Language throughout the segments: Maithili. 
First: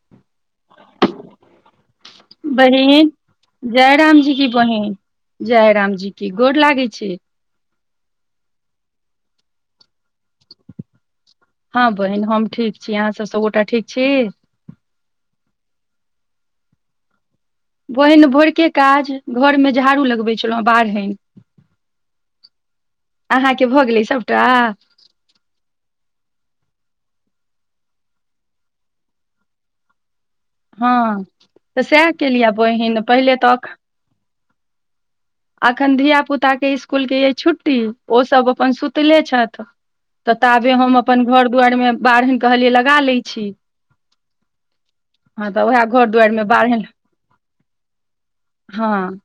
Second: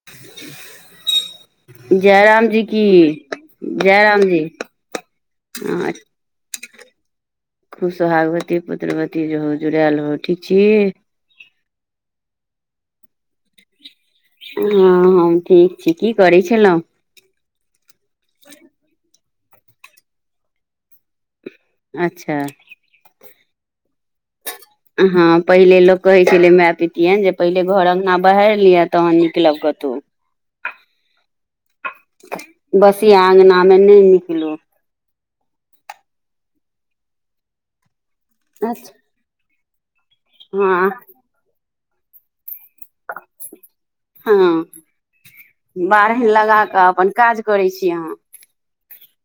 [inaudible] जयराम जी बहिन की जय राम जयराम जी की बहिन जय राम जी की गोर लागै छी खुब सुहागवती पुत्र्रवती रहु जुड़ैल रहु ठीक छी हँ बहिन हम ठीक छी अहाँ सब सबगोटा ठीक छी हँ हम ठीक छी की करै छलहुँ बहिन भोरकेँ काज घरमे झाड़ू लगबैत छलहुँ बारहैन अच्छऽ अहाँ केँ भऽ गेलै सबटा हँ पहिले लोक कहै छले माय पितियन जे पहिले घर अंगना बहाइर लिअ तहन निकलब कतहु हँ तऽ सैह केलिए बहिन पहिले तऽ नय निकलू एखैन धिया पुता केँ इसकुल केँ यइ छुट्टी ओसभ अपन अच्छा सुतले छैथ तऽ ताबे हँ हम अपन घर दुआरिमे बारहैन कहलियै लगा लै छी हँ हँ तऽ उएह घर बारहैन दुआरि मे लगा बारहैन कऽ अपन काज करै छी अहाँ हँ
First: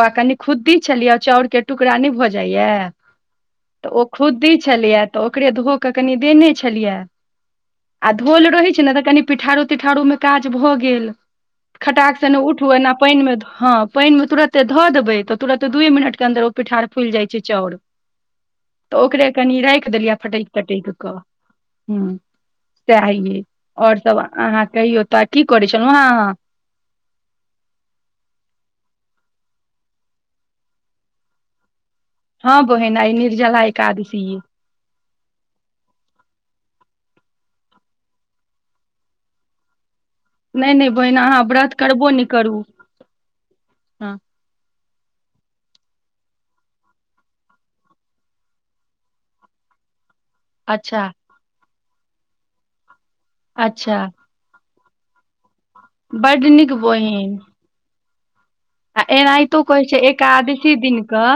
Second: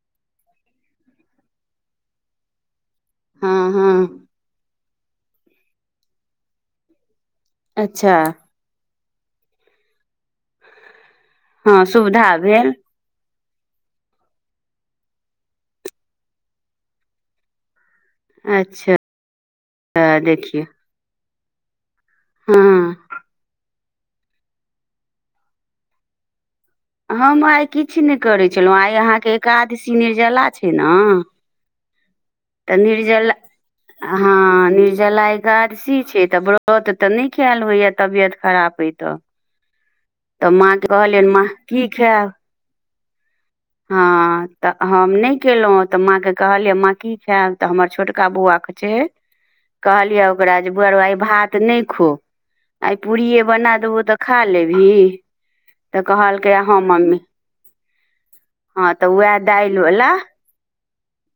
ओहै कनी खुद्दी छलियै चाउर केँ टुकड़ा नय भऽ जाइ यऽ हँ तऽ ओ हँ खुदि छलिय तऽ ओकरे धो कऽ कनि देने छलियै आ अच्छा धोल रहै छै नऽ तऽ कनि पिठारो तिठारो मे काज भऽ गेल हँ खटाक सुविधा सेने उठू भेल एना पाइन मे हँ पाइन मे तुरत धऽ देबै तऽ तुरते दूए मिनट केँ अन्दर ओ पिठार फुलिइ छै चाउर अच्छा तऽ ओकरे कनि राइख देलियै फटैक देखियौ तटैक कऽ दुँ हँ सैह ई हइ आओर सब अहाँ कहियौ तऽ की करै छलहुँ आहाँ हम आइ किछ नय करै छलहुँ आइ अहाँकेँ एकादशी निर्जला छै नऽ हँ तऽ बहिन आइ निर्जल निर्जला एकादशी ये हँ निर्जला एक कादशी छै तऽ व्रत तऽ नय कैल होइ य तबियत खराब एय तऽ तऽ माँ नहि नहि केँ बहिन कहलियैन अहाँ माँ व्रत की करबो नहि खैब करू हँ तऽ हम नय केलहुँ तऽ माँ कऽ कहलियै माँ की जैब तऽ हमर छोटका बौआ कऽ छै हे [inaudible] कहलियै ओकरा जे आ अच्छा आइ भात नय खो आइ पूड़िये बना अच्छा देबो तऽ खा लेबही तऽ बड्ड कहलकै नीक हँ मम्मी बहिन हँ आ तऽ उएह एनाहितो दालि कहै छै वला एकादशी दिन कऽ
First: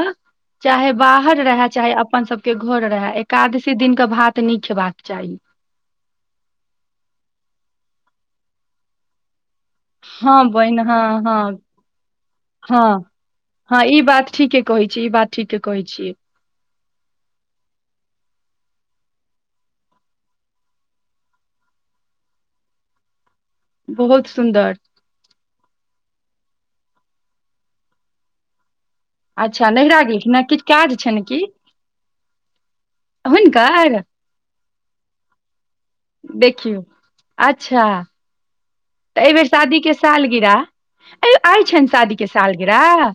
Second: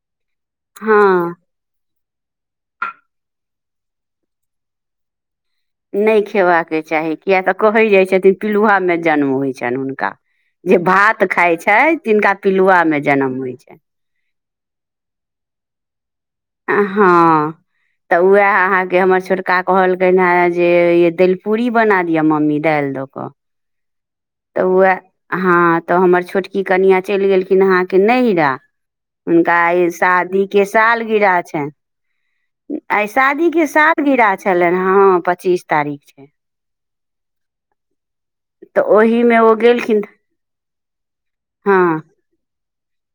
चाहे हँ बाहर रहे चाहे अपन सब कऽ घर रहे एकादशी दिन कऽ भात नय खेबाक चाही नय खेबाकेँ चाही किय तऽ कहै जाइत छथिन पिलूआ मे जन्म होइ छैन हुन -का हँ जे बहिन हँ भात हँ खााय छै तिनका पिलुआ हँ मे जनम होइ छैन हँ ई बात ठीके ह कहै छी ई बात ठीके कहै छिय हँ तऽ उह अहाँ के हमर छोटका कहलकिन हे जे दलि पूड़ी बना दिअ मम्मी दालि द कऽ बहुत तऽ सुन्दर हएह हँ तऽ हमर छोटकी कनियाँ चलि गेलखिन अहाँके नहिरा हुनका अच्छा ई नैहरा गेलखिन हँ शादी किछु के काज छनि की सालगिरा छनि आइ शादी के हुनकर साद गिराह छलनि हँ पच्चीस तारीख छै देखियौ अच्छा तऽ ओहिमे एहिबेर ओ शादीके गेलखिन सालगिराह आइ छनि हँ शादीके सालगिराह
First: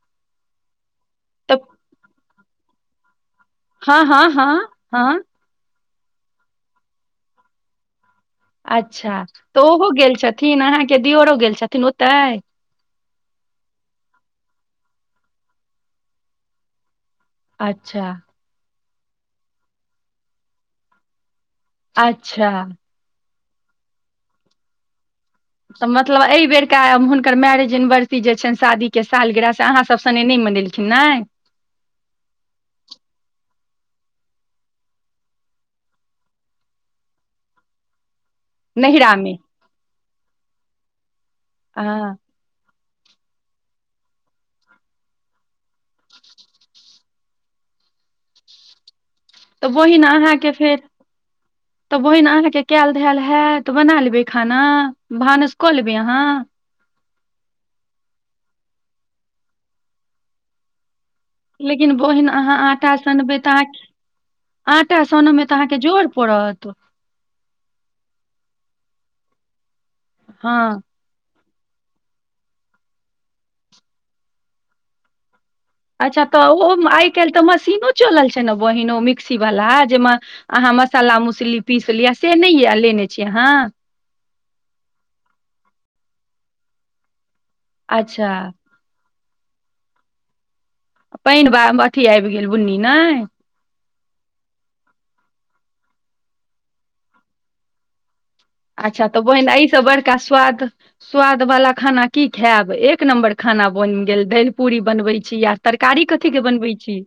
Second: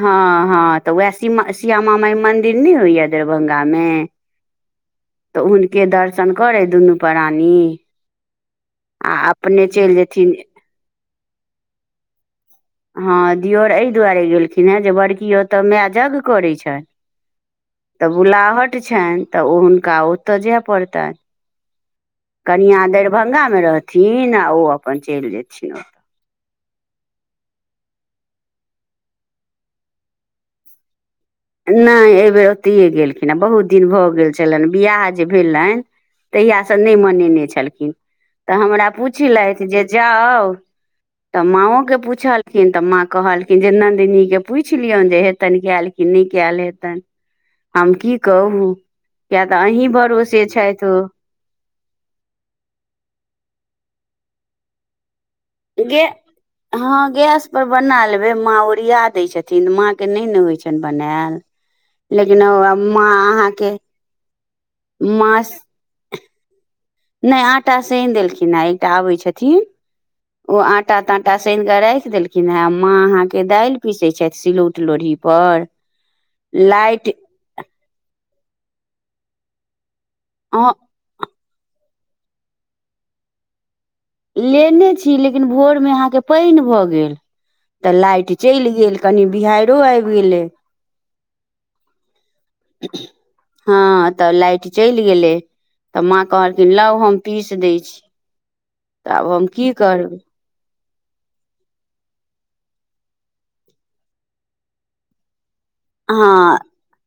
हँ हँ तऽ वएह श्यामा माई मंदिर नय होइया दरभंगा मे हँ हँ हँ हँ तऽ हुनके दर्शन करे दुनू प्राणी आ अच्छा तऽ अपने ओहो चलि गेल जेथिन छथिन अहाँके दियोरो गेल छथिन ओतै हँ दियोर एहि दुआरे गेलखिन हेँ जे बड़की ओतय माय जग्ञ करैत छै तऽ अच्छा बुलाहट छनि तऽ ओ हुनका ओतय जाय पड़तनि अच्छा कनिआँ दरभंगा मे रहथिन आ ओ अपन चलि जेथिन सम मतलब एहि बेरका हुनकर मैरेज एनिवर्सरी जे छनि शादीके साल गिह से अहाँसभ सनेे नय मनेलखिन नय नय एहि बेेर ओतहिए गेलखिन आ बहुत दिन भऽ गेल छलनि वियाह जे भेलनि तहियासँ नय मनेने छलखिन तऽ हमरा नैहरामे पूछलथि जे जाउ तऽ माँओ के हँ पूछल न तऽ माँ कहलखिन जे नन्दिनी के पुछि लियोन जे हेतनि गेल कि नय कैल हेतनि हम की कहू किया तऽ अहीं ओहि ने भरोसे अहाँके फेर छथि ओ तऽ बहिन अहाँके कैल धैल हैत बना लेबै खाना भानस कऽ लेबै गे अहाँ हँ गैसपर बना लेबै माँ ओरिया दैत छथिन माँके नय ने होइ छनि बनैयल लेकिन बहिन लेकिन अहाँ ओ आटा माँ सनबै तऽ अहाँके आटा सनो माँ मे तऽ अहाँके जोर पड़त नहि आटा सेनि देलखिन ह एकटा आबै छथिन ओ हँ आटा ताटा आटा सान कऽ राखि देलखिन हेँ माँ अहाँके दालि पिसैत छथि सिलौट लोढ़ीपर अच्छा तऽ ओ आइ काल्हि तऽ मशीनो चलल छै ने बहिन ओ मिक्सी वालला जाहिमे अ अहाँ मशी मसाला मसली पीस लिअ से नय ये लेने छी अहाँ लेने छी लेकिन भोर मे अहाँके पानि भऽ गेल तऽ लाइट अच्छा चलि गेल कनि बिहारो आबि गेलै पैन बा अथी आबि गेल बुन्नी नय हँ तऽ लाइट चलि गेलै तऽ माँ कहलखिन लौ हम पीस दै छी अच्छा तऽ आब बहिन हम अई की से बड़का करबै स्वाद स्वाद बाला खाना की खायब एक नम्बर खाना बनि गेल दालि पूरी बनबै छी या तरकारी कथी हँ के बनबै छी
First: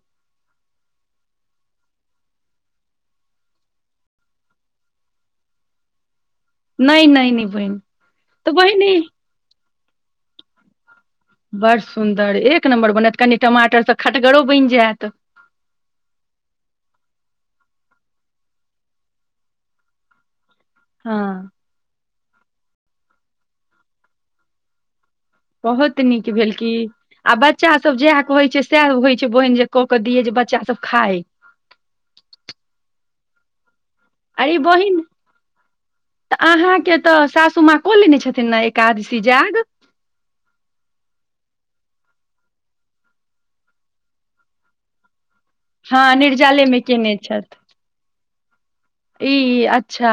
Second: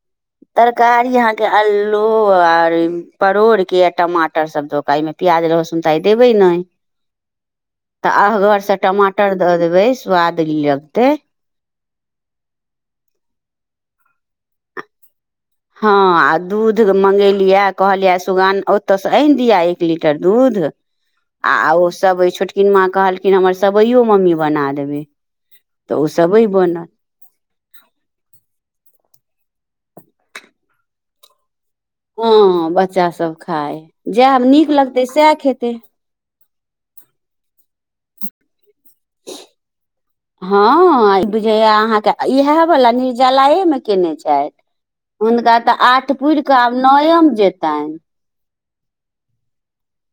तरकारी अहाँ के अलू आर परोड़ के आ टमाटर सब धोका मे प्याज लहसुन तऽ आइ देबै ने नय नय नय बहिन तऽ बहिन ई मटर द देबै स्वादली लगते बड़ सुन्दर एक नम्बर बनत कनि टमाटरसँ खटगरो बनि जायत हँ आ दूध मंगेलियै कहलियै सुगान ओतयसँ आनि दियअ एक लीटर दूध हँ आ ओ सबइ छोटकिनमा कहलखिन हमर सबइयो मम्मी बना देबै तऽ बहोत ओ नीक सबइ भेल की बनल आ बच्चा सब जएह कहोइ छै सएह होइ छै बोहिन जे क के दिये जे बच्चा सब खाय हँ बच्चा सब खाय जएह अरे नीक बहिन लगते सएह खेतै तऽ अहाँके तऽ सासु माँ कऽ लेने छथिन ने एकादशी जाग हँ ई बुझैय अहाँके इएहवला निर्जलायएमे केने छथि हुनका तऽ हँ आठ पुर कऽ निर्जाले आब मे केने नएम छथि जेतैन ई अच्छा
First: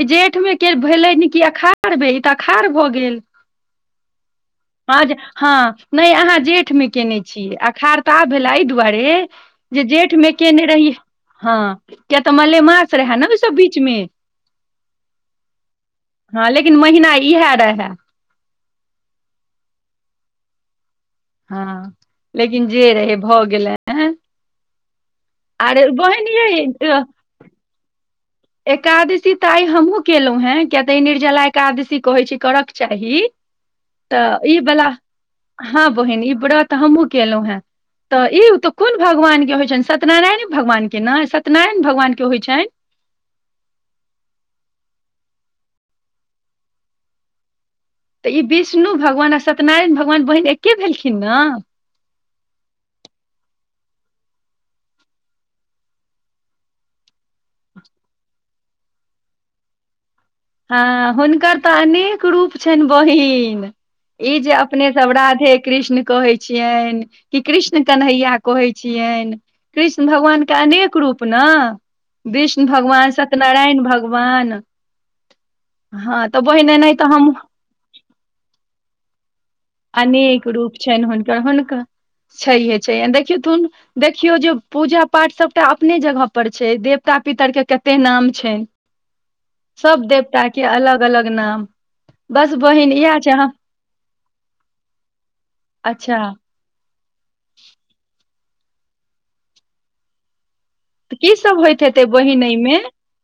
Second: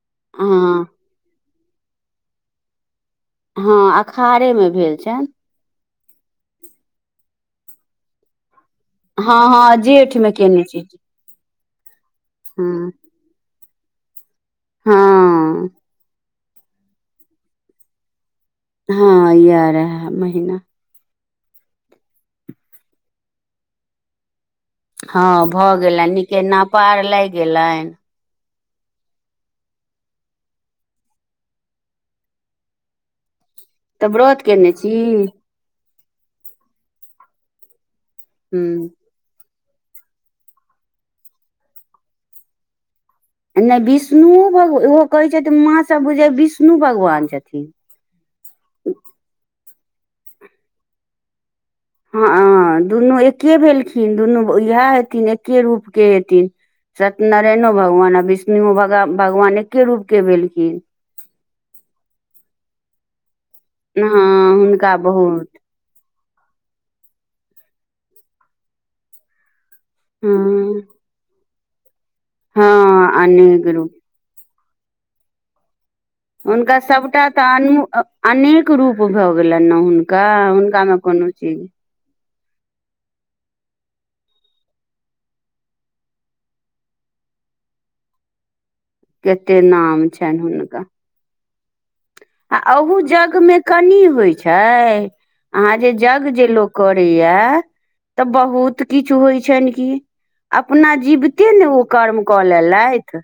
ई जेठ मे के हँ भेलेन ई अखाढ़ भेल ई तऽ अखाढ़ भऽ गेल हँ अखाड़े मे भेल छनि हँ नहि अहाँ जेठ में केने छीय अखाड़ तऽ आब भेला एहि दुआरे है जे जेठ मे केने रहि हँ किया तऽ हँ मलेमास रहै ने ओ सब बीचमे हँ हँ लेकिन महीना इहे रहै हँ ईयाह रहे महीना हँ लेकिन जे रहे भऽ गेलैन हँ भऽ गेलन बहिन नीके ना यै पार लागि गेलनि एकादशी तऽ आइ हमहुँ केलहुँ हें किया तऽ ई निर्जला एकादशी कहे छै करक चाही व्रत तऽ ई केने बला छी हँ बहिन ई बरत हमहुँ केलहुँ हेँ तऽ ई तऽ ह कोन भग भगवान के होइ छनि सत्यनारायण भगवान के ने सत्यनारायण भगवान के होइ छनि नहि विष्णुओ हो भग ओहो कहैत छथिन माँसभ बुझै विष्णु भगवान छथिन तऽ ई विष्णु भगवान आ सत्यनारायण भगवान बहिन एके भेलखिन नऽ हँ दुनू एके भेलखिन दुनू इएह हेथिन एके रूपके हेथिन सत्य नारायणो भगवान आ विष्णुग भगवान एके रूप के भेल हँ हुनकर तऽ अनेक रूप छैन बहिन हँ ई जे अपने हुनका सब बहुत राधे कृष्ण कहै छियैन कि कृष्ण कन्हैया कहै छियैन कृष्ण भगवानके हँ अनेक रूप नऽ विष्णु भगवान हँ अनेक सत्यनारायण रूप भगवान भगवान हँ तऽ बहिन हुनका एनाहिते सभटा हम तऽ अनु अनेक रूप भऽ गेलैन नऽ हुनका अनेक तामे कनहु चीज छहये छहये अ देखथुन देखियौ जे पूजा पाठ सभटा अपने जगह पर छै देवता पितरके कते नाम छनि केते सब नाम छनि देवता के हुनका अलग अलग नाम बस बहिन अहु इएह छै जज्ञ अहाँ मे कनि होइ छै अहाँ जे अच्छा जज्ञ जे लोक करैया तऽ बहुत किछु होइ छनि की अपना तऽ की जीबिते सब ने होइत ओ हेतै कर्म बहिन कऽ एहिमे लेलथि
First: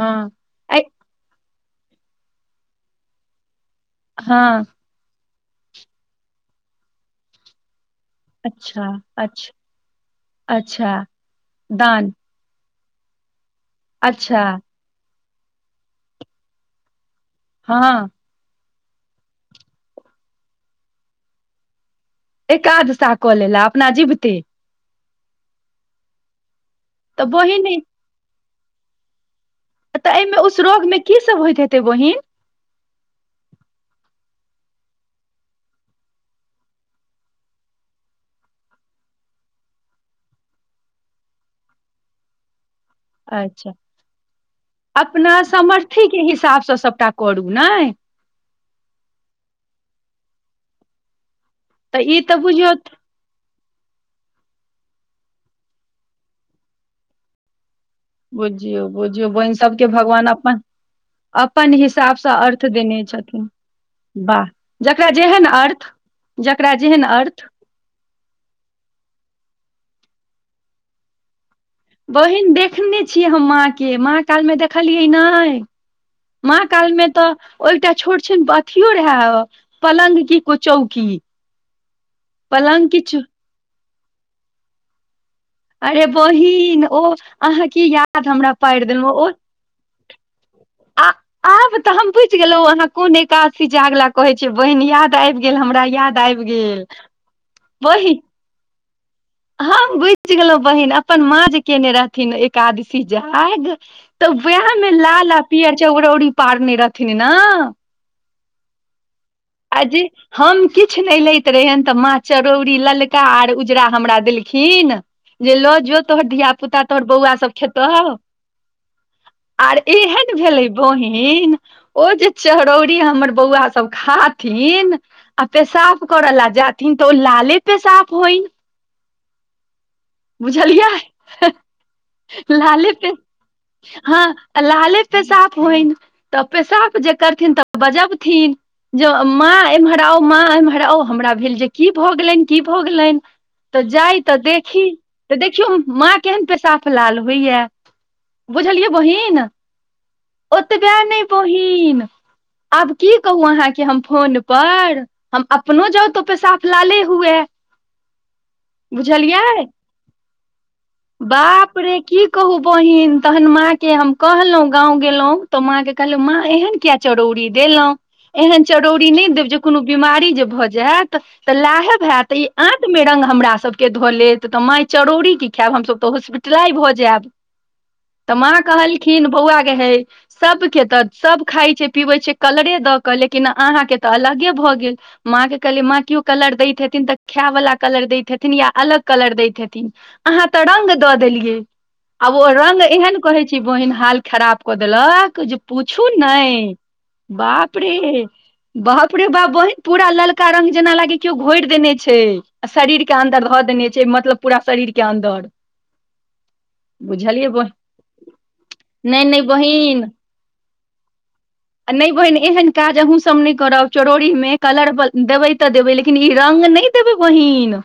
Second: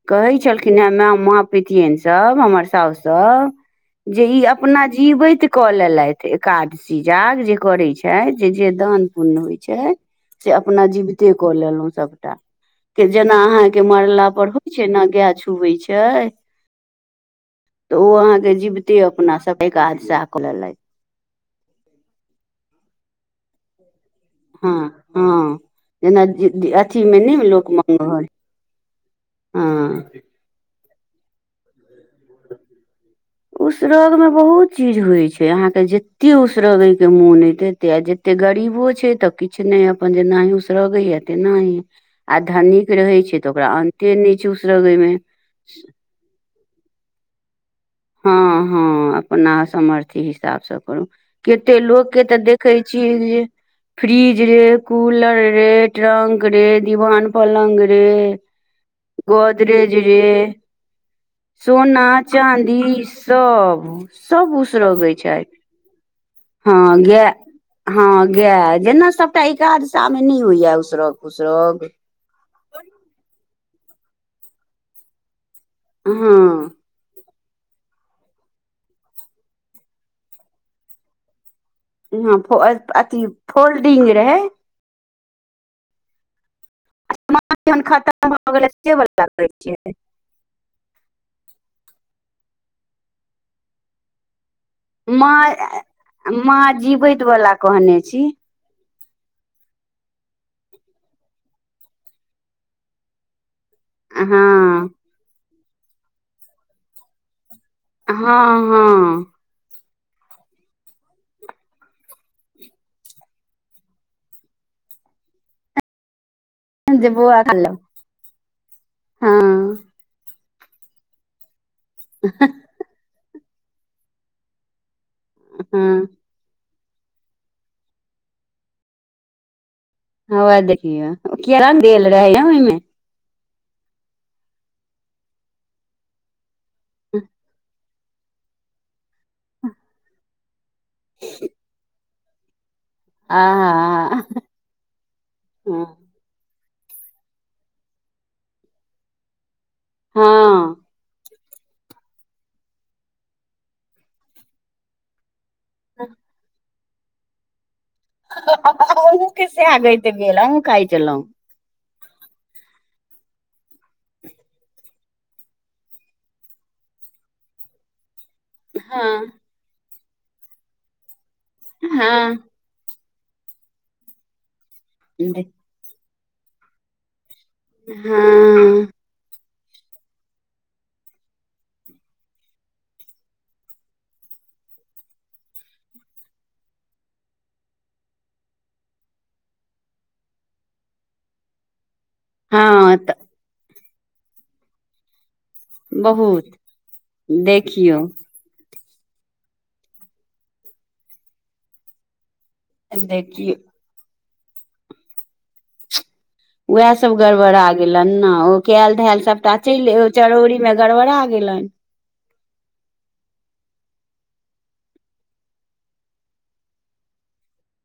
हँ कहै छलख ऐ माँ पतिियन सब हमर साउ सब जे ई हँ अपना जीवैत कऽ लेलथि एकादशी जाग जे करे छै छै जे जे अच्छा दान पुण्य अच्छा होइ छै से अपना अच्छा जीवते कऽ लेलहुँ दान सभटा के जेना आहाँ के मरला अच्छा पर होइ छै ने गाय छुवै छै हँ तऽ ओ अहाँ के जीवते अपना सबके एकादशा कऽ ललेत एकाघसा कऽ लेला अपना जिबते हँ हँ जेना अथी मे तऽ नहि बहिन लोक ई- मगल तऽ एहिमे उस रोग मे की सब होइत हेतै बहिन उसर्गमे बहुत चीज होइत छै अहाँके जतेक उसर्गयके मोन अयत एतेक आ जतेक एते गरीबो छै तऽ किछु नहि अपन जेनाोस लगे या तेनाह आ धन रहे छै तऽ ओकरा अनते नहि छै उसरगे में से समर्थ अथी के हिसाबसँ सभटा करू ने हँ हँ अपनासमर्थ्य हिसाबसँ करू कते लोक के तऽ देखै छीियै जे फ्रीज रे कूलर रे ट्रंक रे दिवान पलङ् रे बुझियौ बुझियौ बहिन सभके गोदरेज रे भगवान अपन अपन सोना हिसाबसँ अर्थ देने चाँदी ी छथिन सब वाह सब जकरा उसरगे जेहन छथि अर्थ जकरा हँ जेहन गाय अर्थ हँ गाय जेना सबटा एकादशा मे नहि होइया उसरग पूसरग बहिन देखने छियै हम माँके माँ कालमे देखलियै ने हँ माँ काल में तऽ ओ एकटा छोट छिन अथियो रहै पलङ्ग की कु चौकी हँ पलङ्ग किछु अथी फोल्डिंग रहै अरे बहिन ओ अहाँ जहन कऽ याद खतम भऽ हमरा गेलै पारि से देल वला ओ करै छियै आ आब तऽ हम बुझ गेलहु अहाँ कोन एकादशी जागला कहै छियै बहिन याद आबि माँ गेल हमरा याद आबि माँ गेल जीवैत वला कहने बहि छी ह बुझि गेलहुं बहिन अपन माँ जे केने रहथिन एकादशी जाग हँ तऽ उएहमे लाल आ पिियर चराौरीी पारने रहथिन नऽ हँ हँ आ जे हम किछु नहि लैत रहेयन तऽ माँ चरौरी ललका आर उजरा हमरा देलखिन जे लऽ जो तोहर धियिया पुता तोहर जे बौआ सब खा लेब खेतहु आर हँ एहन भेलै बहिन ओ जे च रौड़ी हमर बौआ सब खाथिन आ पेेशफ हँ करऽ लए जाथि थिन तऽ ओ लाले पेसाफ होइ हौवा बुझलिया देखियौ किया रंग देल रहै ने ओहिमे लाले पे हँ आ् लाले पेशाब होइ तऽ पेशाब जे करथिन तऽ बजबथिन जे माँ एम्हराउ माँ एम्हराउ हमरा भेल जे की भऽ गेलनि की भऽ गेलनि तऽ जाइ आहा तऽ देख तऽ देखियौ हँ माँ केहन पेशाफ लाल होइया बुझलियै बहिन ओतबयऽ नहि बोहिन आब की कहू अहाँके हम फोन पर हम अपनो जाउ तो पेशफ लाले हुए आहू के बुझलियै सेह गेत गेल आहू खाय छलू बाप रे की कहू बहिन तहन माँ के हम कहलहुं गाँंव गेलहुं तो माँ के कहल माँ एहन किया चरौड़ी देलहुँ एहन चरौड़री नहि हँ देब जे कोनो बिीमारी जे भऽ जायत तऽ लाहब होयत हँ ई आँत में रंग हमरा सबके धऽ लेत तऽ माइ चरौरी की खैब हमसभ तऽ हॉस्पिटला भऽ जैब। तऽ माँ हँ कहलखिन बौआ गेहे। सबके तऽ सब खाइ छै पीबै छै कलरे दऽ क लेकिन अहाँके तऽ अलगे भऽ गेल। माँ के कहली माँ क्यो कलर दैत हेथिन तऽ खैय बला कलर दैत हेथिन या अलग। कलर जैत हेथिन अहाँ तो रंग द देलिये ओ रंग हँ तऽ हैं कहें छी बहिन हाल खराब कऽ देलक जे पूछू बहुत नय बाप देखियौ रे बाप रे बाप बहिन पूरा ललका रंग जेना लागे केओ घोरि देने छै शरीर के अन्दर देखियौ धऽ देने छै मतलब पूरा शरीर के अन्दर उहै सभ बुझलियै गड़बड़ा बहिन गेला ना ओ कैल धैल नहि नहि सभटा चैल एय बहिन ओ चिरौरी मे गड़बड़ा गेलन। नै बहिन एहन काज अहुं सब नै करब चरौरी मे कलर ब देबै तऽ देबै लेकिन ई रंग नै। देबे बहिन।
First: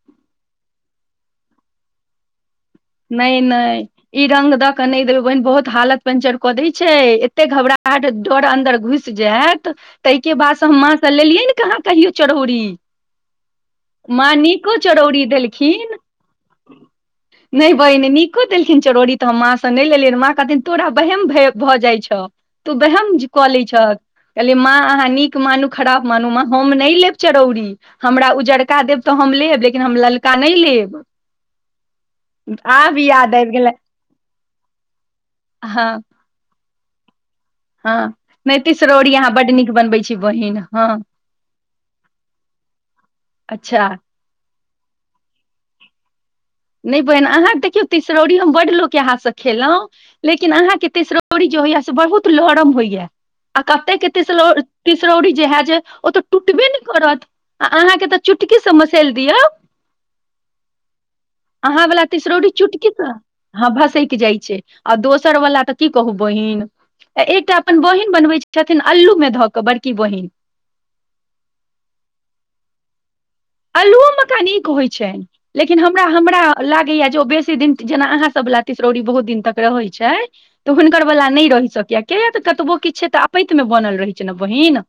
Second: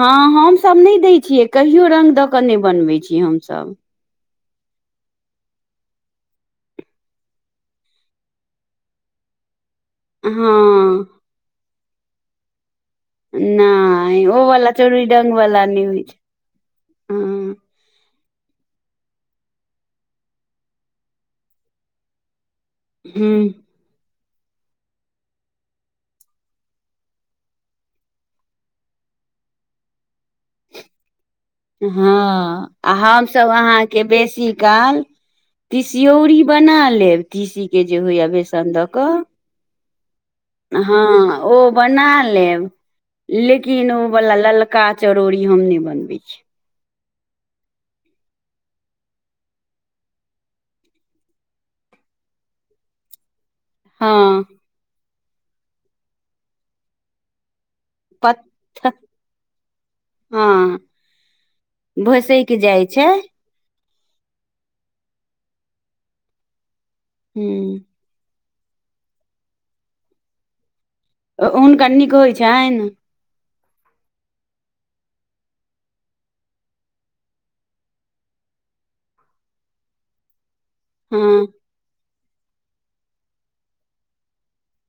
हाॅं हम सब नय दय छियै कहियो रंग द क नर बनबै। छियै नय हमसभ नय ई रंग द क नै देल बहिन बहुत हालत पेंचर क देय छै एते घबराट डर अन्दर घुइस। से जैत ताइके हँ बाद स हम माँ सँ लेलियै ने कहाँ कहियौ चरौरी। नहि माँ ओ वाला निको चोरी चिरौरी रंग वाला नहि देलखिन। होइ छै हँ नय बहिन निको देलखिन चिरौरी तऽ हम माँसँ नै लेलियै माँ कहथिन तोरा बेहेम भे भऽ जाइछौ। तु बेहेम ज कलै हूँ छ। कहलियै माँ अहाँ निक मानु खराब मानू माँ हम नय लेब चरौरी। हमरा उजरका देब तऽ हम लेब लेकिन हम ललका नय लेब। हाॅं आ आब याद हमसब आबि गेलै अहाँके बेसी काल हँ तिसयोरी। बना लेब तिसी के जे हँ होइया नहि बेसन द क। तिसरौरी अहाँ बड्ड निक बनबै छै बहिन। हँ हाॅं ओ बना लेब अच्छा लेकिन उ। बला ललका चरौरी हम नय बनबे छी। नय बहिन अहाँ देखियौ तिसरौरी हम बड्ड लोक के हाथ सॅं खेलौं। लेकिन अहाँके तिसरौरी जे होइया से बहुत लरम होइया। आ कते के हँ तिसरौ तीसरौरी जे है जे ओ तऽ टुटबे ने करत। आ अहाँके तऽ चुटकीसँ मसैल दियौ। हाॅं। अहाँ बला तिसरौरी चुटकी छै सॅं। हाॅं भसैक जाइ छै आ दोसर वला तऽ की कहु बहिन आ ह एकटा अपन बहिन। बनबै छथिन अलु मे धऽ कऽ बड़की बहिन। ओ ऊनका निक होइ छैन। अल्लुओ मेका निक होइ छनि। लेकिन हमरा हमरा लागैया जो बेसी दिन जेना अहाँ सबला तिसरौरी बहुत दिन तक रहै छै। तऽ हुनकर बला हँ नै रहि सॅं कैय किया तऽ कतबो किछ छै तऽ अपैत मे बनल रहै छै ना बहिन।